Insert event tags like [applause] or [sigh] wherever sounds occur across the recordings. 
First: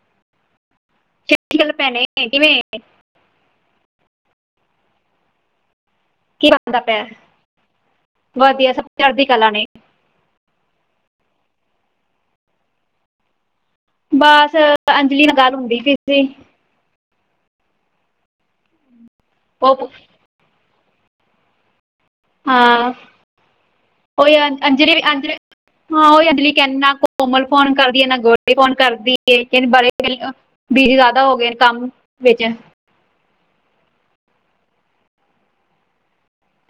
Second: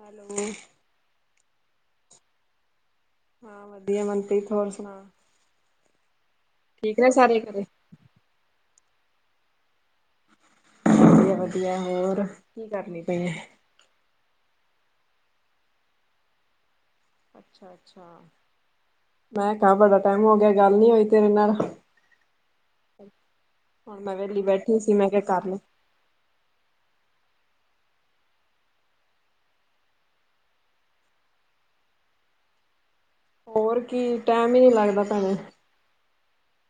Hello, ਗੱਲ ਭੈਣੇ ਕਿਵੇਂ, ਹਾਂ ਵਧੀਆ ਮਨਪ੍ਰੀਤ, ਹੋਰ ਸੁਣਾ? ਠੀਕ ਨੇ [unintelligible] ਸਾਰੇ ਘਰੇ? ਵਧੀਆ ਸਭ ਚੜ੍ਹਦੀ ਕਲਾ ਨੇ, ਵਧੀਆ ਹੋਰ ਕੀ ਕਰਨੀ ਪਈ ਹੈ। ਬਸ ਅੰਜਲੀ ਨਾਲ ਗੱਲ ਹੁੰਦੀ ਪਈ ਸੀ। ਅੱਛਾ, ਅੱਛਾ ਮੈਂ ਕਿਹਾ ਉਹ ਬੜਾ ਟਾਈਮ ਹੋ ਗਿਆ, ਗੱਲ ਨੀ ਹੋਈ ਤੇਰੇ ਨਾਲ। ਹਾਂ ਹੁਣ ਮੈਂ ਉਹ ਹੀ ਵਿਹਲੀ ਅੰ- ਬੈਠੀ ਅੰਜਲੀ ਸੀ ਵੀ- ਮੈਂ ਕਿਹਾ ਅੰਜਲੀ ਕਰਲਾ। ਹਾਂ ਉਹ ਅਗਲੀ ਕਹਿੰਦੇ ਨਾ ਕੋਮਲ ਫੋਨ ਕਰਦੀਏ, ਨਾ ਗੋਪੀ ਫੋਨ ਕਰਦੀ ਹੈ, ਕਹਿੰਦੇ ਬੜ ਵੀ ਇਰਾਦਾ ਹੋ ਗਏ ਤਾ ਭੇਜਾ, ਹੋਰ ਕੀ ਟੈਮ ਹੀ ਨਹੀ ਲੱਗਦਾ, ਭੈਣੇ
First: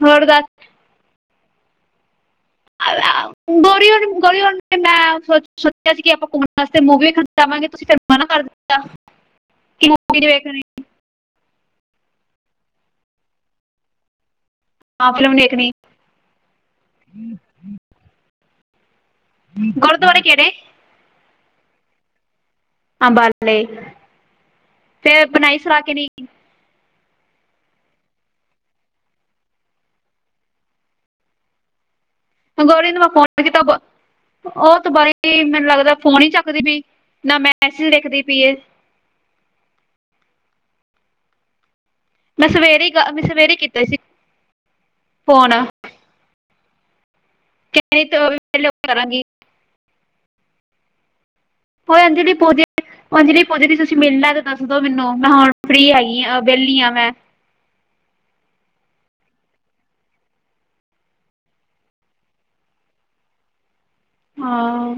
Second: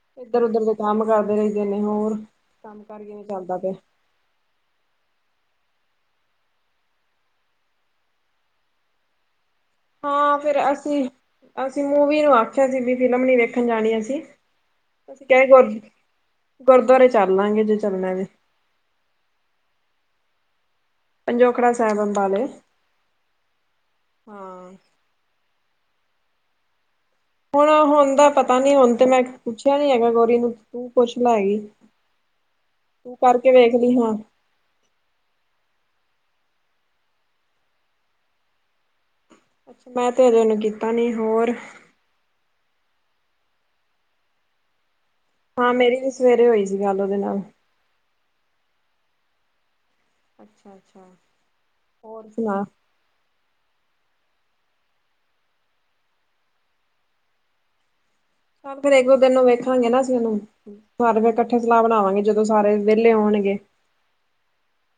ਹੋਰ ਦੱਸ ਇੱਧਰ-ਉਧਰ ਦੇ। ਕੰਮ ਕਰਦੇ ਰਹਿੰਦੇ ਨੇ ਹੋਰ, ਕੰਮ ਕਾਰ ਕਿਵੇਂ ਚੱਲਦਾ ਪਿਆ? [unintelligible] ਤੇ ਮੈਂ ਸ ਸੋਚਿਆ ਸੀ, ਕਿ ਆਪਾਂ ਘੁੰਮਣ ਵਾਸਤੇ ਮੂੰਵ ਵੀ ਖ ਜਾਵਾਂਗੇ ਤੁਸੀਂ ਫਿਰ ਮਨ ਕਰ ਦਿੱਤਾ। ਕਿ ਮੂਵੀ ਨਹੀਂ ਹਾਂ ਫਿਰ ਵੇਖਣੀ ਅਸੀਂ ਅਸੀਂ ਮੂਵੀ ਨੂੰ ਆਖਿਆ ਸੀ, ਵੀ ਫਿਲਮ ਨੀ ਵੇਖਣ ਜਾਣੀ ਅਸੀਂ। ਹਾਂ ਅਸੀਂ ਫਿਲਮ ਕਹਿ ਗੁਰ ਵੇਖਣੀ ਗੁਰਦੁਆਰੇ ਚੱਲ ਲਾਂਗੇ ਜੇ ਚੱਲਣਾ ਤੇ, ਗੁਰਦੁਆਰੇ ਕਿਹੜੇ, ਪੰਜੋਖੜਾ ਸਾਹਿਬ ਅੰਬਾਲੇ, ਉਬਾਲ਼ ਕੇ ਹਾਂ। ਫੇਰ ਬਣਾਈ ਸੁਰਾ ਕੇ ਨਹੀਂ। ਹੁਣ ਹੁਣ ਦਾ ਪਤਾ ਨੀ ਹੁਣ ਤੇ ਮੈਂ ਪੁੱਛਿਆ ਨੀ ਹੈਗਾ ਗੋਰੀ ਨੂੰ ਤੂੰ ਪੁੱਛ ਲੈਗੀ ਈ। ਗੌਰੀ ਨੂੰ ਮੈਂ ਫੋਨ ਆ ਤਬ। ਲਈ ਹਾਂ ਉਹ ਤੋਂ ਬਾਰੇ ਮੈਨੂੰ ਲੱਗਦਾ ਫੋਨ ਹੀ ਨੀ ਚੱਕਦੀ ਪਈ ਨਾ ਮੈਸੇਜ ਦੇਖਦੀ ਪਈ ਏ। ਅੱਛਾ ਮੈਂ ਤੇ ਹਜੋਂ, ਉਹਨੂੰ ਕੀਤਾ ਨੀ ਹੋਰ? ਮੈਂ ਸਵੇਰੇ ਮੈਂ ਸਵੇਰੇ ਹੀ ਕੀਤਾ ਸੀ। ਫੋਨ ਹਾਂ ਮੇਰੀ ਵੀ ਸਵੇਰੇ ਹੋਈ ਸੀ, ਗੱਲ ਉਹਦੇ ਨਾਲ ਕਣੀ ਤੇ ਵੀ ਪਲੇ ਉਹ ਕਰਾਂਗੀ। ਅੱਛਾ, ਅੱਛਾ। ਹੋ ਹੋਰ ਅੰਜਲੀ ਪੁਦੀ, ਸੁਣਾ ਹਜੀ ਪੁਜ ਦੀ ਤੁਸੀਂ ਮਿਲਣਾ ਤੇ ਦੱਸ ਦੋ ਮੈਨੂੰ, ਮੈਂ ਹੁਣ ਫ੍ਰਰੀ ਹੈਗੀ ਆ ਵਿਹਲੀ ਆ ਮੈਂ ਚੱਲ ਫੇਰ ਇੱਕੋ ਦਿਨ ਨੂੰ ਵੇਖਾਂਗੇ, ਨਾ ਅਸੀਂ ਉਹਨੂੰ ਫਿਰ ਇਕੱਠੇ ਸਲਾਹ ਬਣਾਵਾਂਗੇ, ਜਦੋਂ ਸਾਰੇ ਵਿਹਲੇ ਹੋਣਗੇ। ਹਾਂ,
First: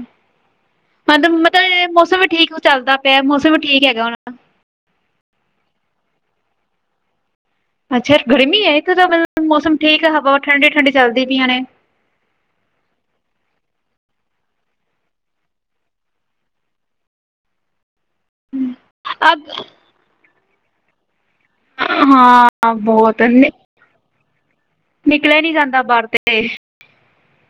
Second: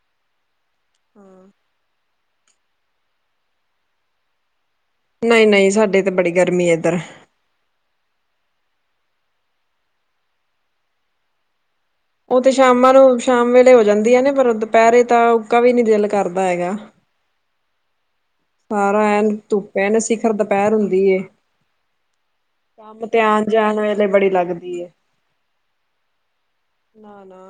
ਮਤ ਮਤਲਬ ਮੌਸਮ ਵੀ ਠੀਕ, ਚੱਲਦਾ ਪਿਆ ਮੌਸਮ ਠੀਕ ਹੈਗਾ ਹੁਣ। ਨਹੀਂ ਨਹੀਂ ਸਾਡੇ ਤੇ ਬੜੀ ਗਰਮੀ ਹੈ ਇੱਧਰ। ਅੱਛਾ ਗਰਮੀ ਹੈ ਇੱਥ ਤਾਂ ਮਤਬ ਮੌਸਮ ਠੀਕ ਹਵਾ ਠੰਡੀ ਠੰਡੀ ਚੱਲਦੀ ਪਈਆਂ ਨੇ। ਉਹ ਤੇ ਸ਼ਾਮਾਂ ਨੂੰ ਸ਼ਾਮ ਵੇਲੇ ਹੋ ਜਾਂਦੀਆ ਨੇ ਪਰ ਦੁਪਹਿਰੇ ਤਾਂ ਉੱਕਾ ਵੀ ਨੀ ਦਿਲ ਕਰਦਾ ਹੈਗਾ। ਸਾਰਾ ਐਨ ਅ ਧੁੱਪ ਐਨ ਸਿਖਰ ਦੁਪਹਿਰ ਹੁੰਦੀ ਏ। ਹਾਂ। ਕਿੱਤੇ ਬਹੁਤ ਆਉਣ ਜਾਣ ਵੇਲੇ ਬੜੀ ਲੱਗਦੀ ਏ। ਨਿਕਲਿਆ ਨੀ ਜਾਂਦਾ ਬਾਹਰ ਕਿੱਤੇ। ਨਾ, ਨਾ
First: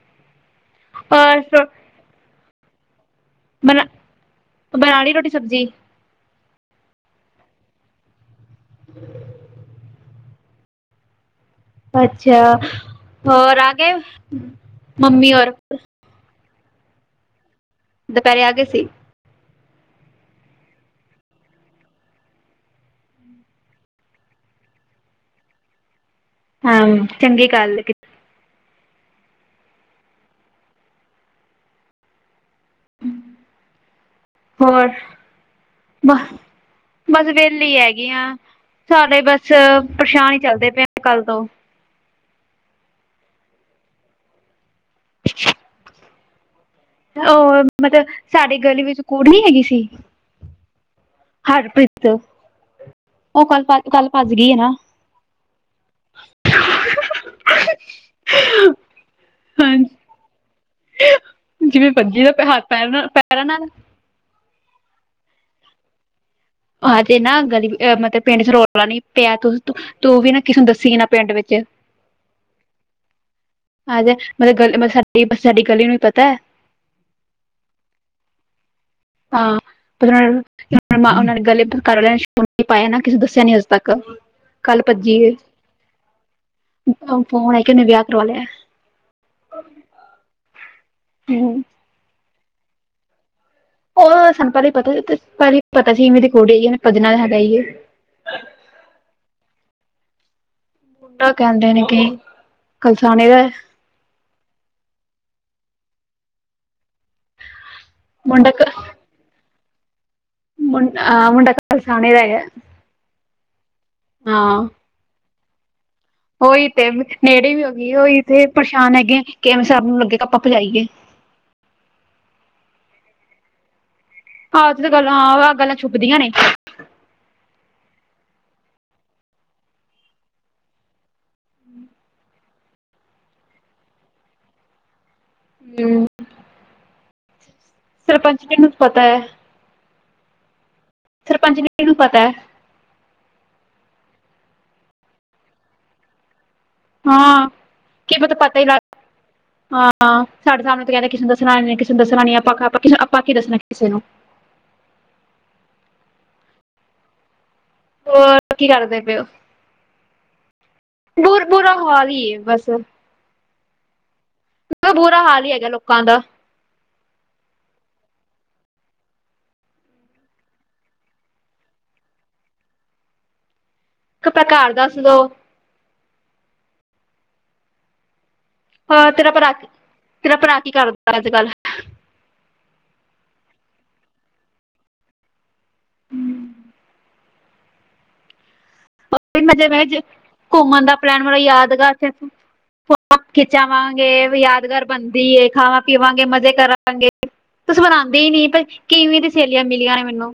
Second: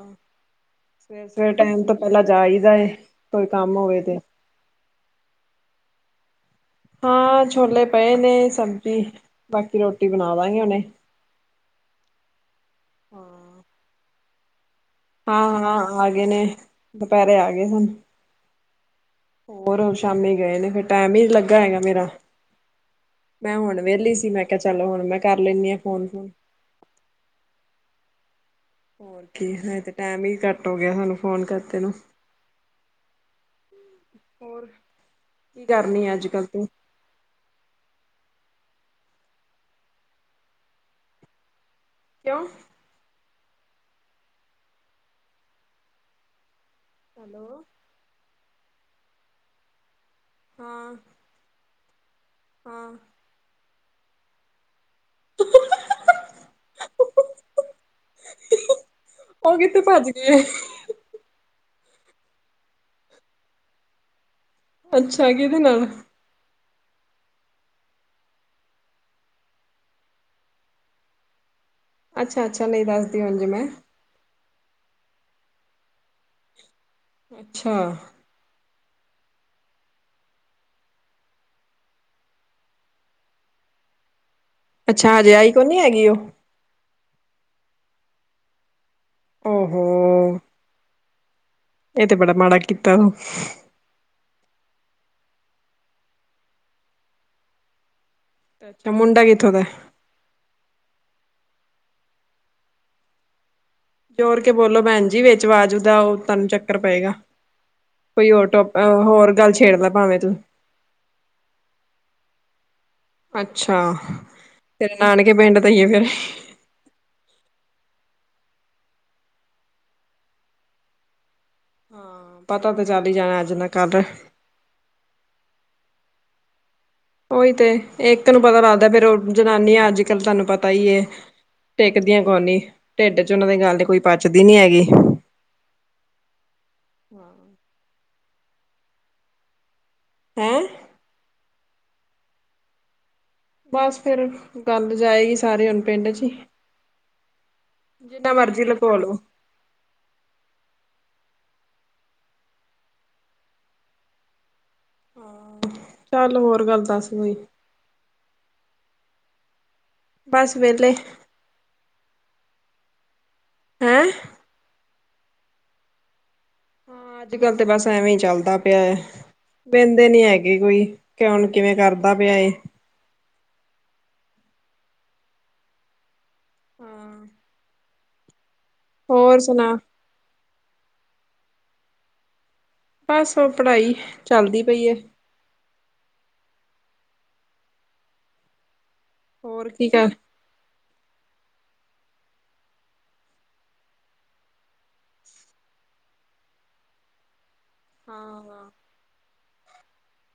ਸਵੇਰ ਸਵੇਰੇ ਔਰ ਟਾਈਮ ਤੋਂ। ਪਹਿਲਾਂ ਜਾ ਆਈਦਾ ਏ ਕੋਈ ਕੰਮ ਬਣਾ ਹੋਵੇ ਤੇ। ਬਣਾ ਲਈ ਰੋਟੀ ਸਬਜ਼ੀ? ਹਾਂ ਛੋਲੇ ਪਏ ਨੇ ਸਬਜ਼ੀ ਬਾਕੀ ਰੋਟੀ ਬਣਾ ਦਾਗੇ ਹੀ ਹੁਣੇ। ਅੱਛਾ, ਹੋਰ ਆਗੇ? ਹਾਂ, ਹਾਂ ਆ ਗਏ ਨੇ ਦੁਪਹਿਰੇ ਆ ਗਏ ਸਨ। ਦੁਪਹਿਰੇ ਆ ਗਏ ਸੀ? ਹੋਰ ਸ਼ਾਮੀ ਗਏ ਨੇ ਫਿਰ ਟੈਮ ਹੀ ਲੱਗਾ ਹੈਗਾ ਮੇਰਾ। ਮੈਂ ਹੁਣ ਵਿਹਲੀ ਸੀ। ਮੈਂ ਕਿਹਾ ਚਲੋ ਹੁਣ ਮੈਂ ਕਰ ਲੈਦੀ ਹਾਂ ਫੋਨ ਫੂਨ। ਹਾਂ ਚੰਗੀ ਗੱਲ ਏ। ਹਜੇ ਤੇ ਟਾਈਮ ਹੀ ਘੱਟ ਹੋ ਗਿਆ ਸਾਨੂੰ ਫੋਨ ਕਰਦੇ ਨੂੰ। ਹੋਰ, ਕੀ ਕਰਨੀ ਆ ਬ ਅੱਜ ਕੱਲ੍ਹ ਤੂੰ? ਬਸ ਵਿਹਲੀ ਹੈਗੀ ਆ, ਸਾਡੇ ਬਸ ਪਰੇਸ਼ਾਨ ਹੀ ਕਰਦੇ ਪਏ ਆ ਕੱਲ ਤੋਂ। ਕਿਉਂ? [unintelligible] ਉਹ ਹੈਲੋ ਮਤਲਬ ਸਾਡੇ ਗਲੀ ਵਿੱਚ ਕੂੜ ਨੀ ਹੈਗੀ ਸੀ। ਹਾਂ। ਹਰਪ੍ਰੀਤ ਉਹ ਕੱਲ ਕੱਲ ਭੱਜ ਗਈ ਹੈ ਨਾ। [unintelligible] ਉਹ ਕਿੱਥੇ ਹਾਂਜੀ ਭੱਜ ਗਏ? ਜਿਵੇਂ ਭੱਜੀ ਦਾ ਹੱਥ ਪੈਰ ਪੈਰ ਨਾਲ। ਅੱਛਾ ਕਿਹਦੇ ਨਾਲ? ਹਜੇ ਨਾ ਗਲੀ ਅ ਮਤਲਬ ਪਿੰਡ ਚ ਰੋਲਾ ਨੀ ਪਿਆ। ਤੂੰ ਵੀ ਨਾ ਕਿਸੇ ਨੂੰ ਦੱਸੀ ਨਾ ਪਿੰਡ ਵਿੱਚ। ਅੱਛਾ ਅੱਛਾ ਨਹੀਂ ਦੱਸਦੀ ਹੁਣ ਜੇ ਮੈਂ। ਹਜੇ ਮਤਲਬ ਗਲੀ ਮਤਲਬ ਸਾਡੀ ਸਾਡੀ ਗਲੀ ਨੂੰ ਵੀ ਪਤਾ ਹੈ? ਅੱਛਾ। ਹਾਂ ਪਰਿੰਟ, ਕੀ ਔ ਨਾਨੇ ਪਹਿਲੇ ਤਾਂ ਘਰ ਵਾਲਿਆਂ ਨੇ ਸ਼ਗਨ ਨਹੀ ਪਾਇਆ ਨਾ, ਕਿਸੇ ਦੱਸਿਆ ਨੀ ਅੱਜ ਤੱਕ। ਕੱਲ ਭੱਜੀ ਅੱਛਾ ਏ, ਹਜੇ ਆਈ ਕੋਨੀ ਹੈਗੀ ਉਹ ਫੋਨ ਆਈ, ਕਿ ਉਨੇ ਵਿਆਹ ਕਰਵਾ ਲਿਆ ਐ। ਔ ਹੋ, ਔ ਹੋ ਹੂ ਇਹ ਤੇ ਬੜਾ ਮਾੜਾ ਕੀਤਾ ਉਹ। ਉਹ ਸਾਨੂੰ ਪਹਿਲੇ ਹੀ ਪਤਾ ਸੀ ਪਹਿਲੇ ਪਤਾ ਸੀ ਮੇਰੀ ਕੁੜੀ ਆ ਭਜਨਾ ਤਾਂ ਹੈਗਾ ਹੀ ਆ। ਤੇ ਮੁੰਡਾ ਕਿੱਥੋਂ ਦਾ ਏ? ਪਾਪਾ ਕਹਿੰਦੇ ਨੇ ਕੀ ਕਲਸਾਨੇ ਦਾ ਏ। ਜੋਰ ਕੇ ਬੋਲੋ ਭੈਣ ਜੀ ਵਿੱਚ ਆਵਾਜ਼ ਦਾ ਉਹ ਤੁਹਾਨੂੰ ਚੱਕਰ ਪਏਗਾ ਕੋਈ ਹੋਰ ਮੁੰਡਾ ਟੋਪਿਕ। ਹੋਰ ਗੱਲ ਛੇੜ ਲੈ ਭਾਵੇਂ ਤੂੰ। ਮੁੰਡਾ ਕਰਸਾਨੇ ਦਾ ਹੈਗਾ। ਅੱਛਾ। ਹਾਂ। ਤੇਰੇ ਨਾਨਕੇ ਪਿੰਡ ਦਾਈਏ ਫੇਰ। ਓਹੀ ਤੇ ਨੇੜੇ ਵੀ ਹੋ ਗਏ ਉਹੀ ਤੇ ਪਰੇਸ਼ਾਨ ਹੈਗੇ ਕਿਵੇਂ ਸਬ ਨੂੰ ਲੱਗੇ ਆਪਾਂ ਭਜਾਈਏ। ਹਾਂ, ਪਤਾ ਤੇ ਚੱਲ ਹੀ ਜਾਣਾ, ਅੱਜ ਨਾ ਕੱਲ। ਆਹ ਤੇ ਗੱਲਾਂ, ਆਹ ਗੱਲਾਂ ਛੁਪਦੀਆਂ ਨੇ। ਔ ਹੀ ਤੇ, ਇੱਕ ਨੂੰ ਪਤਾ ਲੱਗਦਾ, ਫਿਰ ਜਨਾਨਿਆਂ ਅੱਜ ਕੱਲ ਤੁਹਾਨੂੰ ਪਤਾ ਹੀ ਏ। ਟਿਕਦੀਆਂ ਕੋਈ ਨੀ, ਢਿੱਡ ਚ ਉਹਨਾਂ ਦੀ ਗੱਲ ਤੇ ਕੋਈ ਪਚਦੀ ਨੀ ਹੈਗੀ। ਹੂ ਹਾਂ ਸਰਪੰਚ ਨੇ ਨੂੰ ਪਤਾ ਹੈ। ਹੈਂ ਸਰਪੰਚ ਨੇ, ਕਿਨੂੰ ਪਤਾ ਐ। ਬਸ ਫਿਰ, ਗੰਲ ਜਾਏਗੀ ਸਾਰੇ ਹੁਣ ਪਿੰਡ ਚ ਹੀ। ਹਾਂ, ਕਿ ਜਿੰਨਾ ਪਤਾ, ਪਤਾ ਮਰਜ਼ੀ ਹੀ ਲੱਗ ਲਕੋ ਲੋ ਹਾਂ ਸਾਡੇ ਸਾਹਮਣੇ ਤੇ ਕਹਿੰਦੇ ਕਿਸੇ ਨੂੰ ਦੱਸਣਾ ਨ, ਕਿਸੇ ਨੂੰ ਦੱਸਣਾ ਨ, ਆਪਾਂ ਆਪ ਕਿਸ ਆਪਾਂ ਕੀ ਦੱਸਣਾ ਕਿਸੇ ਨੂੰ। ਚੱਲ, ਹੋਰ ਗੱਲ ਦੱਸ ਕੋਈ। ਹੋਰ, ਕੀ ਕਰਦੇ ਪਏ ਉਹ। ਬਸ ਵੇਹਲੇ। ਬੁਰ ਬੁਰਾ ਹਾਲ ਹੀ ਹੈ ਬਸ। ਹੈਂ ਬੁਰਾ ਹਾਲ ਹੀ ਹੈਗਾ, ਲੋਕਾਂ ਦਾ। ਹਾਂ ਅੱਜ ਕੱਲ ਤੇ ਬਸ ਐਵੇਂ ਹੀ ਚੱਲਦਾ ਪਿਆ ਹੈ। ਬਹਿੰਦੇ ਨੀ ਹੈਗੇ ਕੋਈ, ਕੋਣ ਕਿਵੇਂ ਕਰਦਾ ਪਿਆ ਐ। ਇੱਕ, ਪ੍ਰਕਾਰ ਦੱਸ ਦੋ। ਹਾਂ ਹਾ, ਤੇਰਾ ਹੋਰ ਭਰਾ, ਸੁਣਾ ਤੇਰਾ ਭਰਾ ਕੀ ਕਰਦਾ ਅੱਜ ਕੱਲ। ਬਸ ਉਹ ਪੜ੍ਹਾਈ, ਚੱਲਦੀ ਪਈ ਐ। ਫਿਰ ਮੈਂ ਜੇ, ਹੋਰ ਮੈਂ ਕੀ ਫਿਰ ਕਰ ਘੁੰਮਣ ਦਾ ਪਲੈਨ ਬਣਾਇਐ ਯਾਦਗਾਰ ਫਿਰ। ਫੋਟ ਖਿਚਾਵਾਂਗੇ, ਯਾਦਗਾਰ ਬਣਦੀ ਏ, ਖਾਵਾਂ ਪੀਵਾਂਗੇ ਮਜ਼ੇ ਕਰਾਂ ਗੇ, ਤੁਸੀਂ ਬਣਾਉਂਦੇ ਹੀ ਨੇ, ਪਰ ਹਾਂ-ਹਾਂ ਕਿਈਵੇਂ ਦੀ ਸਹੇਲੀਆਂ ਮਿਲੀਆਂ ਨੇ ਮੈਨੂੰ।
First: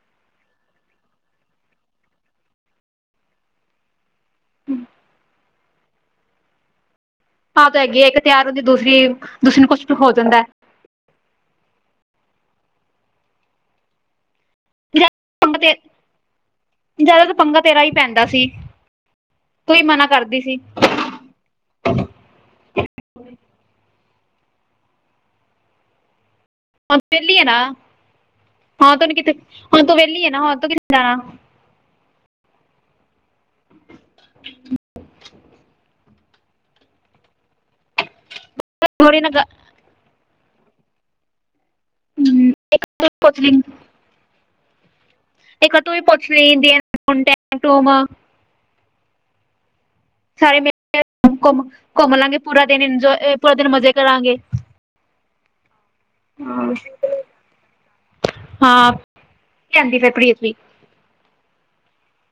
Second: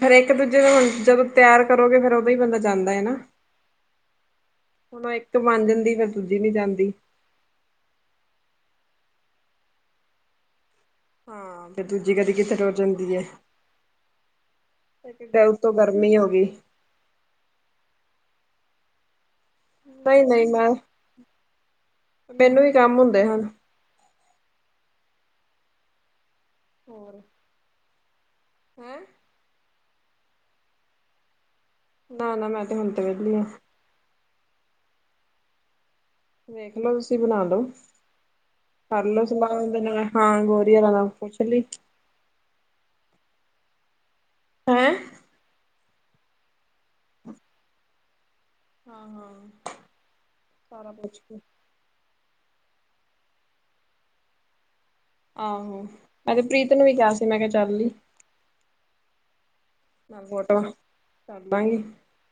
ਫਿਰ ਇੱਕ ਦੂਜੇ ਨੂੰ ਹੁਣ ਜਦੋਂ ਤਿਆਰ ਕਰੋਗੇ, ਫਿਰ ਉਦੋਂ ਹੀ ਬੰਦਾ ਜਾਂਦਾ ਐ ਨਾ। ਹੁਣ ਇੱਕ ਮਨ ਜਾਂਦੀ, ਫਿਰ ਦੂਜੀ ਨੀ ਜਾਂਦੀ। ਆਪ ਤੋਂ ਹੈਗੀ ਹੈ, ਇੱਕ ਤਿਆਰ ਹੁੰਦੀ, ਦੂਸਰੀ ਦੂਸਰੀ ਨੂੰ ਕੁਛ ਹੋ ਜਾਂਦਾ। ਹਾਂ, ਫਿਰ ਦੂਜੀ ਕਦੀ ਕਿਥੇ ਟੁਰ ਜਾਂਦੀ ਹੈ। ਤੇ ਡਲ ਤੋਂ ਗਰਮੀ ਹੋ ਗਈ। ਜ਼ਿਆਦਾ ਤਾਂ ਪੰਗਾ ਤੇਰਾ ਹੀ ਪੈਂਦਾ ਸੀ। ਤੂੰ ਹੀ ਮਨਾ ਨਹੀਂ ਕਰਦੀ ਨਹੀਂ ਸੀ ਮੈਂ, ਮੈਨੂੰ ਹੀ ਕੰਮ ਹੁੰਦੇ ਹਨ। ਹੁਣ ਤ ਹੋਰ ਵਹਲੀ ਆ ਨਾ ਹਾਂ ਹੈਂ ਤਨੂੰ ਕਿਥੇ ਹੁਣ ਤੂੰ ਵਿਹਲੀ ਹੈ ਨਾ ਹੁਣ ਤ ਕਿਥੇ ਜਾਣਾ। ਨਾ ਨਾ ਮੈਂ ਤੇ ਹੁਣ ਤੇ ਵਿਹਲੀ ਆ ਹਾਂ। ਵੇਖਲੋ ਤੁਸੀਂ ਬਣਾ ਲੋ, ਥੋੜੀ ਕਰਲੋ ਨਾ ਸਲਾਹ। ਨਾਲ ਹਾਂ ਗੋਰੀ ਵਾਲਾ ਪੁੱਛ ਲਈ। ਹਮ ਇੱਕ ਤੇ [unintelligible] ਹੈਂ ਇਹ ਤੂੰ ਪੁੱਛ ਲਈ ਮੁੰਡੇ [unintelligible] ਹਾਂ ਹਾਂ ਸਾਰੇ ਕਹਿੰਦੇ ਘੁੰਮ, ਘੁੰਮ ਲਾਂਗੇ ਪੂਰਾ ਦਿਨ ਇੰਜੋਯ ਜ ਪੂਰਾ ਦਿਨ ਮਜ਼ੇ ਕਰਾਂਗੇ। ਆਹੋ, ਮੈਂ ਤੇ ਪ੍ਰੀਤ ਨੂੰ ਵੀ ਕਿਹਾ ਸੀ, ਮੈਂ ਕਿਹਾ ਚੱਲ ਲਈ। ਹਾਂ ਕਹਿੰਦੀ ਫਿਰ ਪ੍ਰੀਤ ਵੀ ਫੋਟੋਆਂ ਬਈ,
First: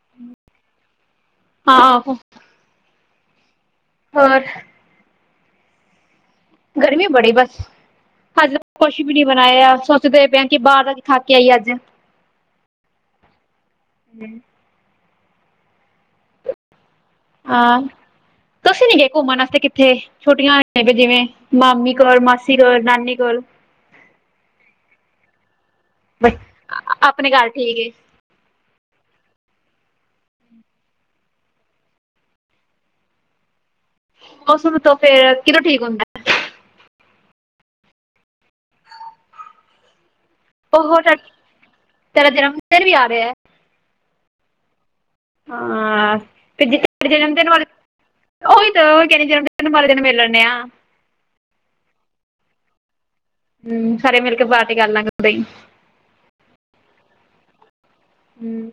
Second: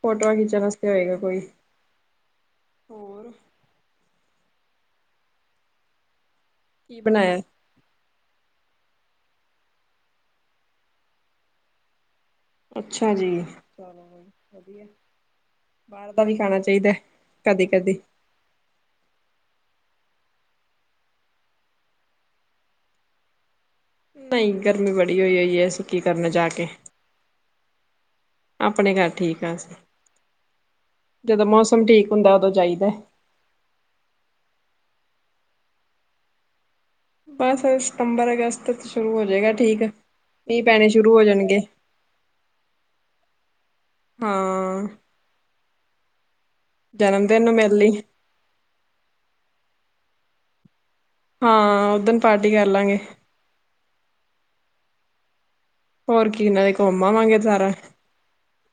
ਫੋਟੋਆਂ ਖਿੱਚਣ ਵਾਸਤੇ ਹੋਏਗਾ ਕੋਈ। ਹਾਂ ਹੋਰ ਹੋਰ ਕੀ ਗਰਮੀ ਬੜੀ ਬਣਾਇਆ ਬਸ, ਅੱਜ। ਕੁਛ ਵੀ ਨੀ ਬਣਾਇਆ ਸੋਚਦੇ ਪਏ ਕਿ ਬਾਹਰ ਦਾ ਖਾ ਕੇ ਆਈ ਅੱਜ। ਅੱਛਾ ਜੀ, ਬਾਹਰ ਹਮ। ਦਾ ਵੀ ਖਾਣਾ ਚਾਹੀਦਾ। ਕਦੀ ਹਾਂ, ਕਦੀ ਤੁਸੀਂ ਨੀ ਗਏ ਘੁੰਮਣ ਵਾਸਤੇ ਕਿੱਥੇ? ਛੋਟੀਆਂ ਹੈਗੀਆ ਜਿਵੇਂ ਮਾਮੀ ਕੋਲ ਮਾਸੀ ਕੋਲ ਨਾਨੀ ਕੋਲ। ਨਹੀਂ ਗਰਮੀ ਬੜੀ ਹੋਈ ਪਈ ਹੈ ਅਸੀਂ ਕੀ ਕਰਨਾ ਜਾ ਕੇ। ਆਪਣੇ ਘਰ ਠੀਕ ਏ, ਆਪਣੇ ਘਰ ਠੀਕ ਹਾਂ ਅਸੀਂ, ਜਦੋਂ ਮੌਸਮ ਠੀਕ ਹੁੰਦਾ ਉਦੋਂ ਜਾਈਦਾ। ਮੌਸਮ ਤੋਂ ਫੇਰ ਕਿਦੋਂ ਠੀਕ ਹੁੰਦਾ। ਬਸ ਸਤੰਬਰ ਅਗਸਤ ਸ਼ੁਰੂ ਹੋ ਜਾਏਗਾ ਠੀਕ। ਮੀਂਹ ਪੈਣੇ ਬਹੁਤ, ਸ਼ੁਰੂ ਹੋ ਜਾਣਗੇ ਤੇਰਾ ਜਨਮਦਿਨ ਵੀ ਆ ਰਿਹਾ ਹੈ। ਹਾਂ। ਹਾਂ ਤੇ ਜਨਮ ਦਿਨ ਨੂੰ ਮਿਲ ਲਈ ਓਹੀ ਤੇ ਕਹਿ ਰਹੀਆ ਜਨਮਦਿਨ ਵਾਲੇ ਮਿਲ ਲੈਣੇ ਆ। ਹਾਂ, ਉਦਨ ਪਾਰਟੀ ਕਰ ਲਾਂਗੇ। ਹੂੰ, ਸਾਰੇ ਮਿਲ ਕੇ ਪਾਰਟੀ ਕਰਲਾਂਗੇ ਹੋਰ ਕੀ ਨਾਲੇ ਘੁੰਮ ਆਵਾਂਗੇ ਸਾਰਾ, ਹੂੰ,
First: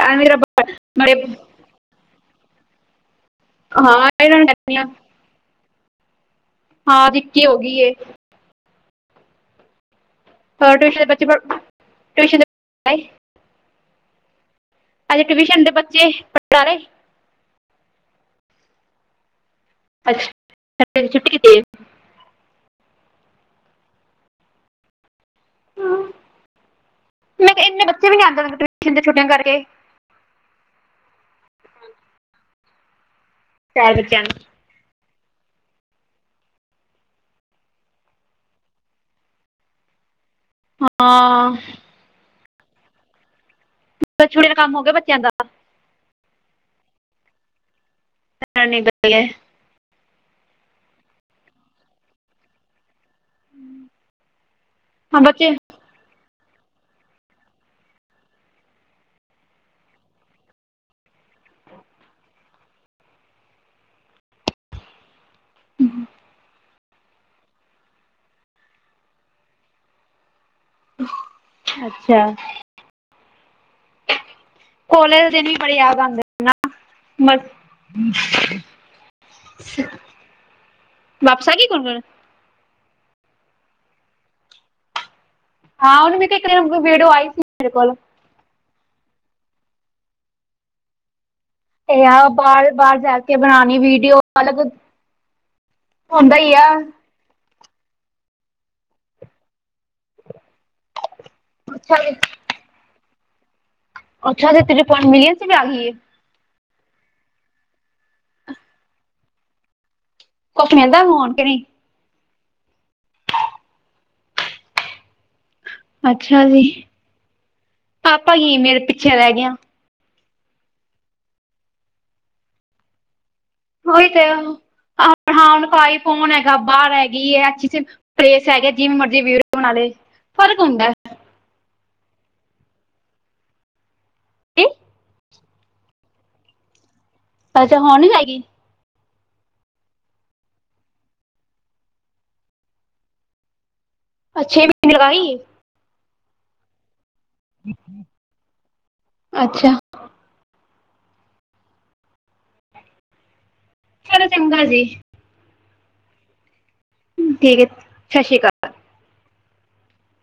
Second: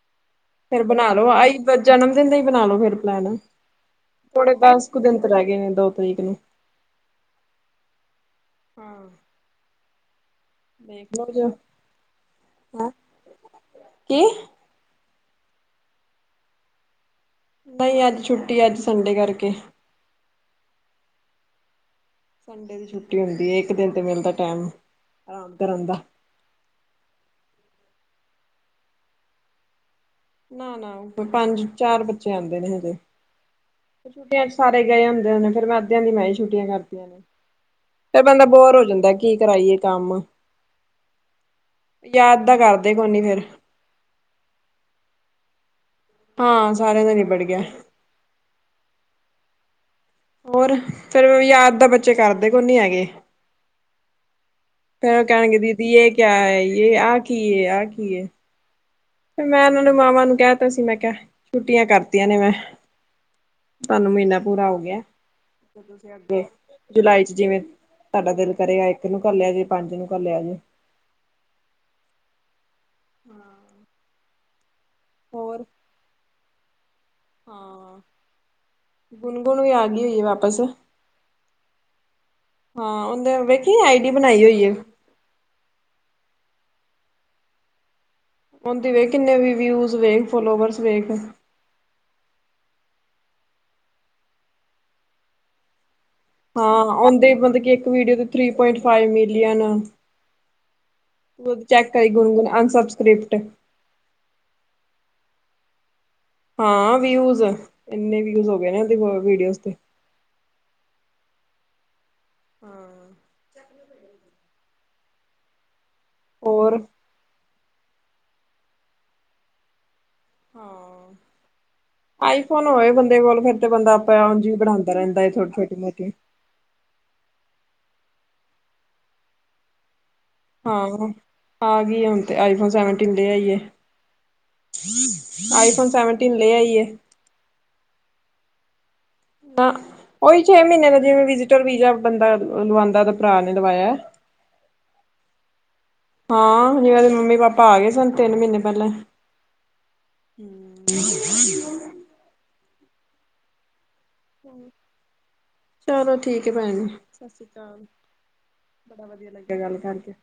ਇਹ ਵੀ ਫੇਰ ਬਣਾ ਲੋ ਆਈ ਜਨਮ ਦਿਨ ਦਾ ਹੀ ਬਣਾ ਲੋ ਫੇਰ ਪਲੈਨ, ਹਾਂ ਇਹਨਾਂ ਨੂੰ ਥੋੜੇ ਕਹਿੰਦੀ ਆ ਦਸ ਕੁ ਦਿਨ ਰਹਿ ਗਏ ਨੇ ਦੋ ਤਰੀਕ ਨੂੰ। ਹਾਂ, ਅੱਜ ਇਕੀ ਹੋ ਗਈ ਏ। ਹਾਂ। ਹਾਂ, ਟਿਊਸ਼ਨ ਦੇ ਬੱਚੇ ਜੋ ਪੜੜੈਟਿਊਸ਼ਨ ਹੈਂ ਦੇ ਕੀ? ਅੱਜ ਟਿਊਸ਼ਨ ਦੇ ਬੱਚੇ ਪੜਾਲੇ? ਨਹੀਂ ਅੱਜ ਛੁੱਟੀ ਅੱਜ ਸੰਡੇ ਕਰਕੇ। ਅੱਛਾ, ਅੱਜ ਸੰਡੇ ਦੀ ਛੁੱਟੀ ਕੀਤੀ ਏ। ਸੰਡੇ ਦੀ ਛੁੱਟੀ ਹੁੰਦੀ ਹੈ ਇੱਕ ਦਿਨ ਤੇ ਮਿਲਦਾ ਟਾਈਮ ਆਰਾਮ ਕਰਨ ਦਾ। ਮੈਂ ਕਿਹਾ ਇੰਨੇ ਬੱਚੇ ਵੀ ਨੀ ਆਦੇ ਟਿਊਸ਼ਨ ਦੀ ਛੁਟੀਆਂ ਕਰਕੇ। ਨਾ, ਨਾ, ਪੰਜ ਚਾਰ ਬੱਚੇ ਆਉਂਦੇ ਨੇ ਹਜੇ, ਚਾਰ ਬੱਚਿਆਂ ਨੂੰ ਛੁੱਟੀਆਂ ਸਾਰੇ ਗਏ ਹੁੰਦੇ ਨੇ ਫਿਰ ਮੈਂ ਅੱਧਿਆਂ ਦੀ ਮੈਂ ਹੀ ਛੁਟੀਆਂ ਕਰਦੀਆਂ ਨੇ। ਫੇਰ ਬੰਦਾ ਬੋਰ ਹੋ ਜਾਂਦਾ ਕੀ ਕਰਾਈਏ ਕੰਮ। ਹਾਂ। ਯਾਦ ਤਾਂ ਕਰਦੇ ਕੋ ਨੀ ਫੇਰ। ਛੁੱਟੀਆਂ ਦਾ ਕੰਮ ਹੋ ਗਿਆ ਬੱਚਿਆਂ ਦਾ। ਹਾਂ, ਸਾਰਿਆਂ ਦਾ ਨਿਬੜ ਗਿਆ [unintelligible] ਹੋਰ ਫੇਰ ਵੀ ਯਾਦ ਤਾਂ ਬੱਚੇ ਕਰਦੇ ਕੋ ਨ ਹੈਗੇ। ਹਾਂ ਫੈ ਬੱਚੇ ਕਹਿਣਗੇ ਦੀਦੀ ਇਹ ਕਿਆ ਹੈ ਯ ਆ ਕੀ ਹੈ ਆ ਕੀ ਹੈ ਫ ਮੈਂ ਉਹਨਾਂ ਨੂੰ ਮਾਵਾਂ ਨੂੰ ਕਹਿ ਦਿੱਤਾ ਸੀ ਮੈਂ ਕਿਹਾ ਛੁੱਟੀਆਂ ਕਰਤੀਆਂ ਨੇ ਮੈਂ ਤੁਹਾਨੂੰ ਮਹੀਨਾ ਪੂਰਾ ਹੋਗ ਗਿਆ ਤੁਸੀਂ ਅੱਗੇ ਜੁਲਾਈ ਚ ਜਿਵੇਂ ਸਾਡਾ ਦਿਲ ਕਰੇਗਾ ਇੱਕ ਨੂੰ ਕਰ ਲਿਆ ਜੇ ਪੰਜ ਨੂੰ ਕਰ ਲਿਆ ਜੇ। ਅੱਛਾ। ਹਾਂ। ਕੋਲੇਜ ਦੇ ਦਿਨ ਵੀ ਬੜੇ ਯਾਦ ਆਉਦੇ ਹਾਂ, ਗੁਣਗੁਣ ਵੀ ਆ ਗਈ ਹੋਈ ਹੈ ਵਾਪਿਸ। ਵਾਪਸ ਆ ਗੲੀ ਗੁਣਗੁਣ? ਹਾਂ, ਉਹਦੇ ਵੇਖੀ ਆਈ ਡੀ ਬਣਾਈ ਹੋਈ ਆ। ਹਾਂ ਉਹਨੂੰ ਮੇ ਕਿਹਾ ਇੱਕ ਦਿਨ ਵੀੜੀਓ ਆਈ ਸੀ ਮੇਰੇ ਕੋਲ। ਹੁੰਦੀ ਵੇਖ ਕਿੰਨੇ ਵੀ ਵਿਊਜ਼ ਵੇਖ ਫੋਲੋਵਰਸ ਵੇਖ ਇਹ ਆ ਬਾਹਰ ਬਾਹਰ ਜਾ ਕੇ ਬਣਾਉਣੀ ਵੀਡੀਓ ਅਲਗ ਹਾਂ ਓਦੇ ਮਤਲਬ ਇੱਕ ਵੀਡੀਓ ਤੇ three point five million check ਅੱਛਾ ਕਰੀ ਗੁਣਗੁਨ ਅਨਸਬਸਕ੍ਰਿਪਟ ਅੱਛਾ ਜ ਤ ਪਇੰਟ ਮਿਲਅਨ ਸੀ ਵੀ ਆ ਗਏ ਹਾਂ ਵਿਊਜ ਇੰਨੇ ਵਿਊਜ ਹੋ ਗਏ ਨੇ ਉਹਦੇ ਵੀਡੀਓਜ਼ ਤੇ ਕੁਛ ਮਹਿੰਦਾਣ ਕੇ ਨਹੀਂੀ ਹਾਂ ਅੱਛਾ ਜੀ ਹੋਰ ਆਪਾਂ ਹੀ ਮੇਰੇ ਪਿੱਛੇ ਰਹਿ ਗ ਹਾਂ ਆਈਫੋਨ ਹੋਏ ਬੰਦੇ ਕੋਲ ਫਿਰ ਤੇ ਬੰਦਾ ਉਹੀ ਆਪਾਂ ਤੇ ਉਝ ਵੀ ਬਣਾਉਂਦਾ ਰਹਿੰਦਾ ਹੈ ਹਾਂ ਥੋੜੀ ਹੁਣ ਛੋਟੀ ਆਈ ਮੋਟੀ ਫੋਨ ਹੈਗਾ ਬਾਹਰ ਹੈਗੀਈ ਹੈ। ਕਿਸੇ ਪ੍ਰੇਸ ਹੈਗੇ ਜਿਵੇਂ ਮਰਜ਼ੀ ਵਿਊਰੋ ਬਣਾ ਲਏ ਫ਼ਰਕ ਹੁੰਦਾ ਹਹ ਆ ਗਈ ਹੁਣ ਤੇ ਆਈਫੋਨ ਸੈਵਨਟੀਨ ਲ ਆਈਏ ਆਈਫੋਨ ਸੈਵਨਟੀਨ ਲੈ ਆਈ ਅੱਛਾ ਹੋਣ ਨੀ ਜਾਏਗੀ ਉਹੀ ਛੇ ਮਹੀਨੇ ਦਾ ਜਿਵੇਂ ਵਿਜ਼ਿਟਰ ਵੀਜ਼ਾ ਬੰਦਾ ਲਵਾਉਂਦਾ ਭਰਾ ਨੇ ਲਵਾਇਆ। ਅੱਛੇ ਮਿਨੇ ਲਵਿ ਗਈ ਏ ਹਾਂ ਜੇ ਉਹਰੇ ਮੰਮੀ ਪਾਪਾ ਆ ਗਏ ਸਨ ਤਿੰਨ ਮਹੀਨੇ ਪਹਿਲਾਂ ਅੱਛਾ ਜੀੀ ਚਲੋ ਚੰਗਾ ਜੀ ਚਲੋ ਠੀਕ ਹੈ ਭੈਣੀ ਸਤ ਸ੍ਰੀ ਠੀਕ ਹੈ ਅਕਾਲ ਸਤਿ ਸ਼੍ਰੀ ਅਕਾਲ ਬੜਾ ਵਧੀਆ ਲੱਗਿਆ ਗੱਲ ਕਰਕੇ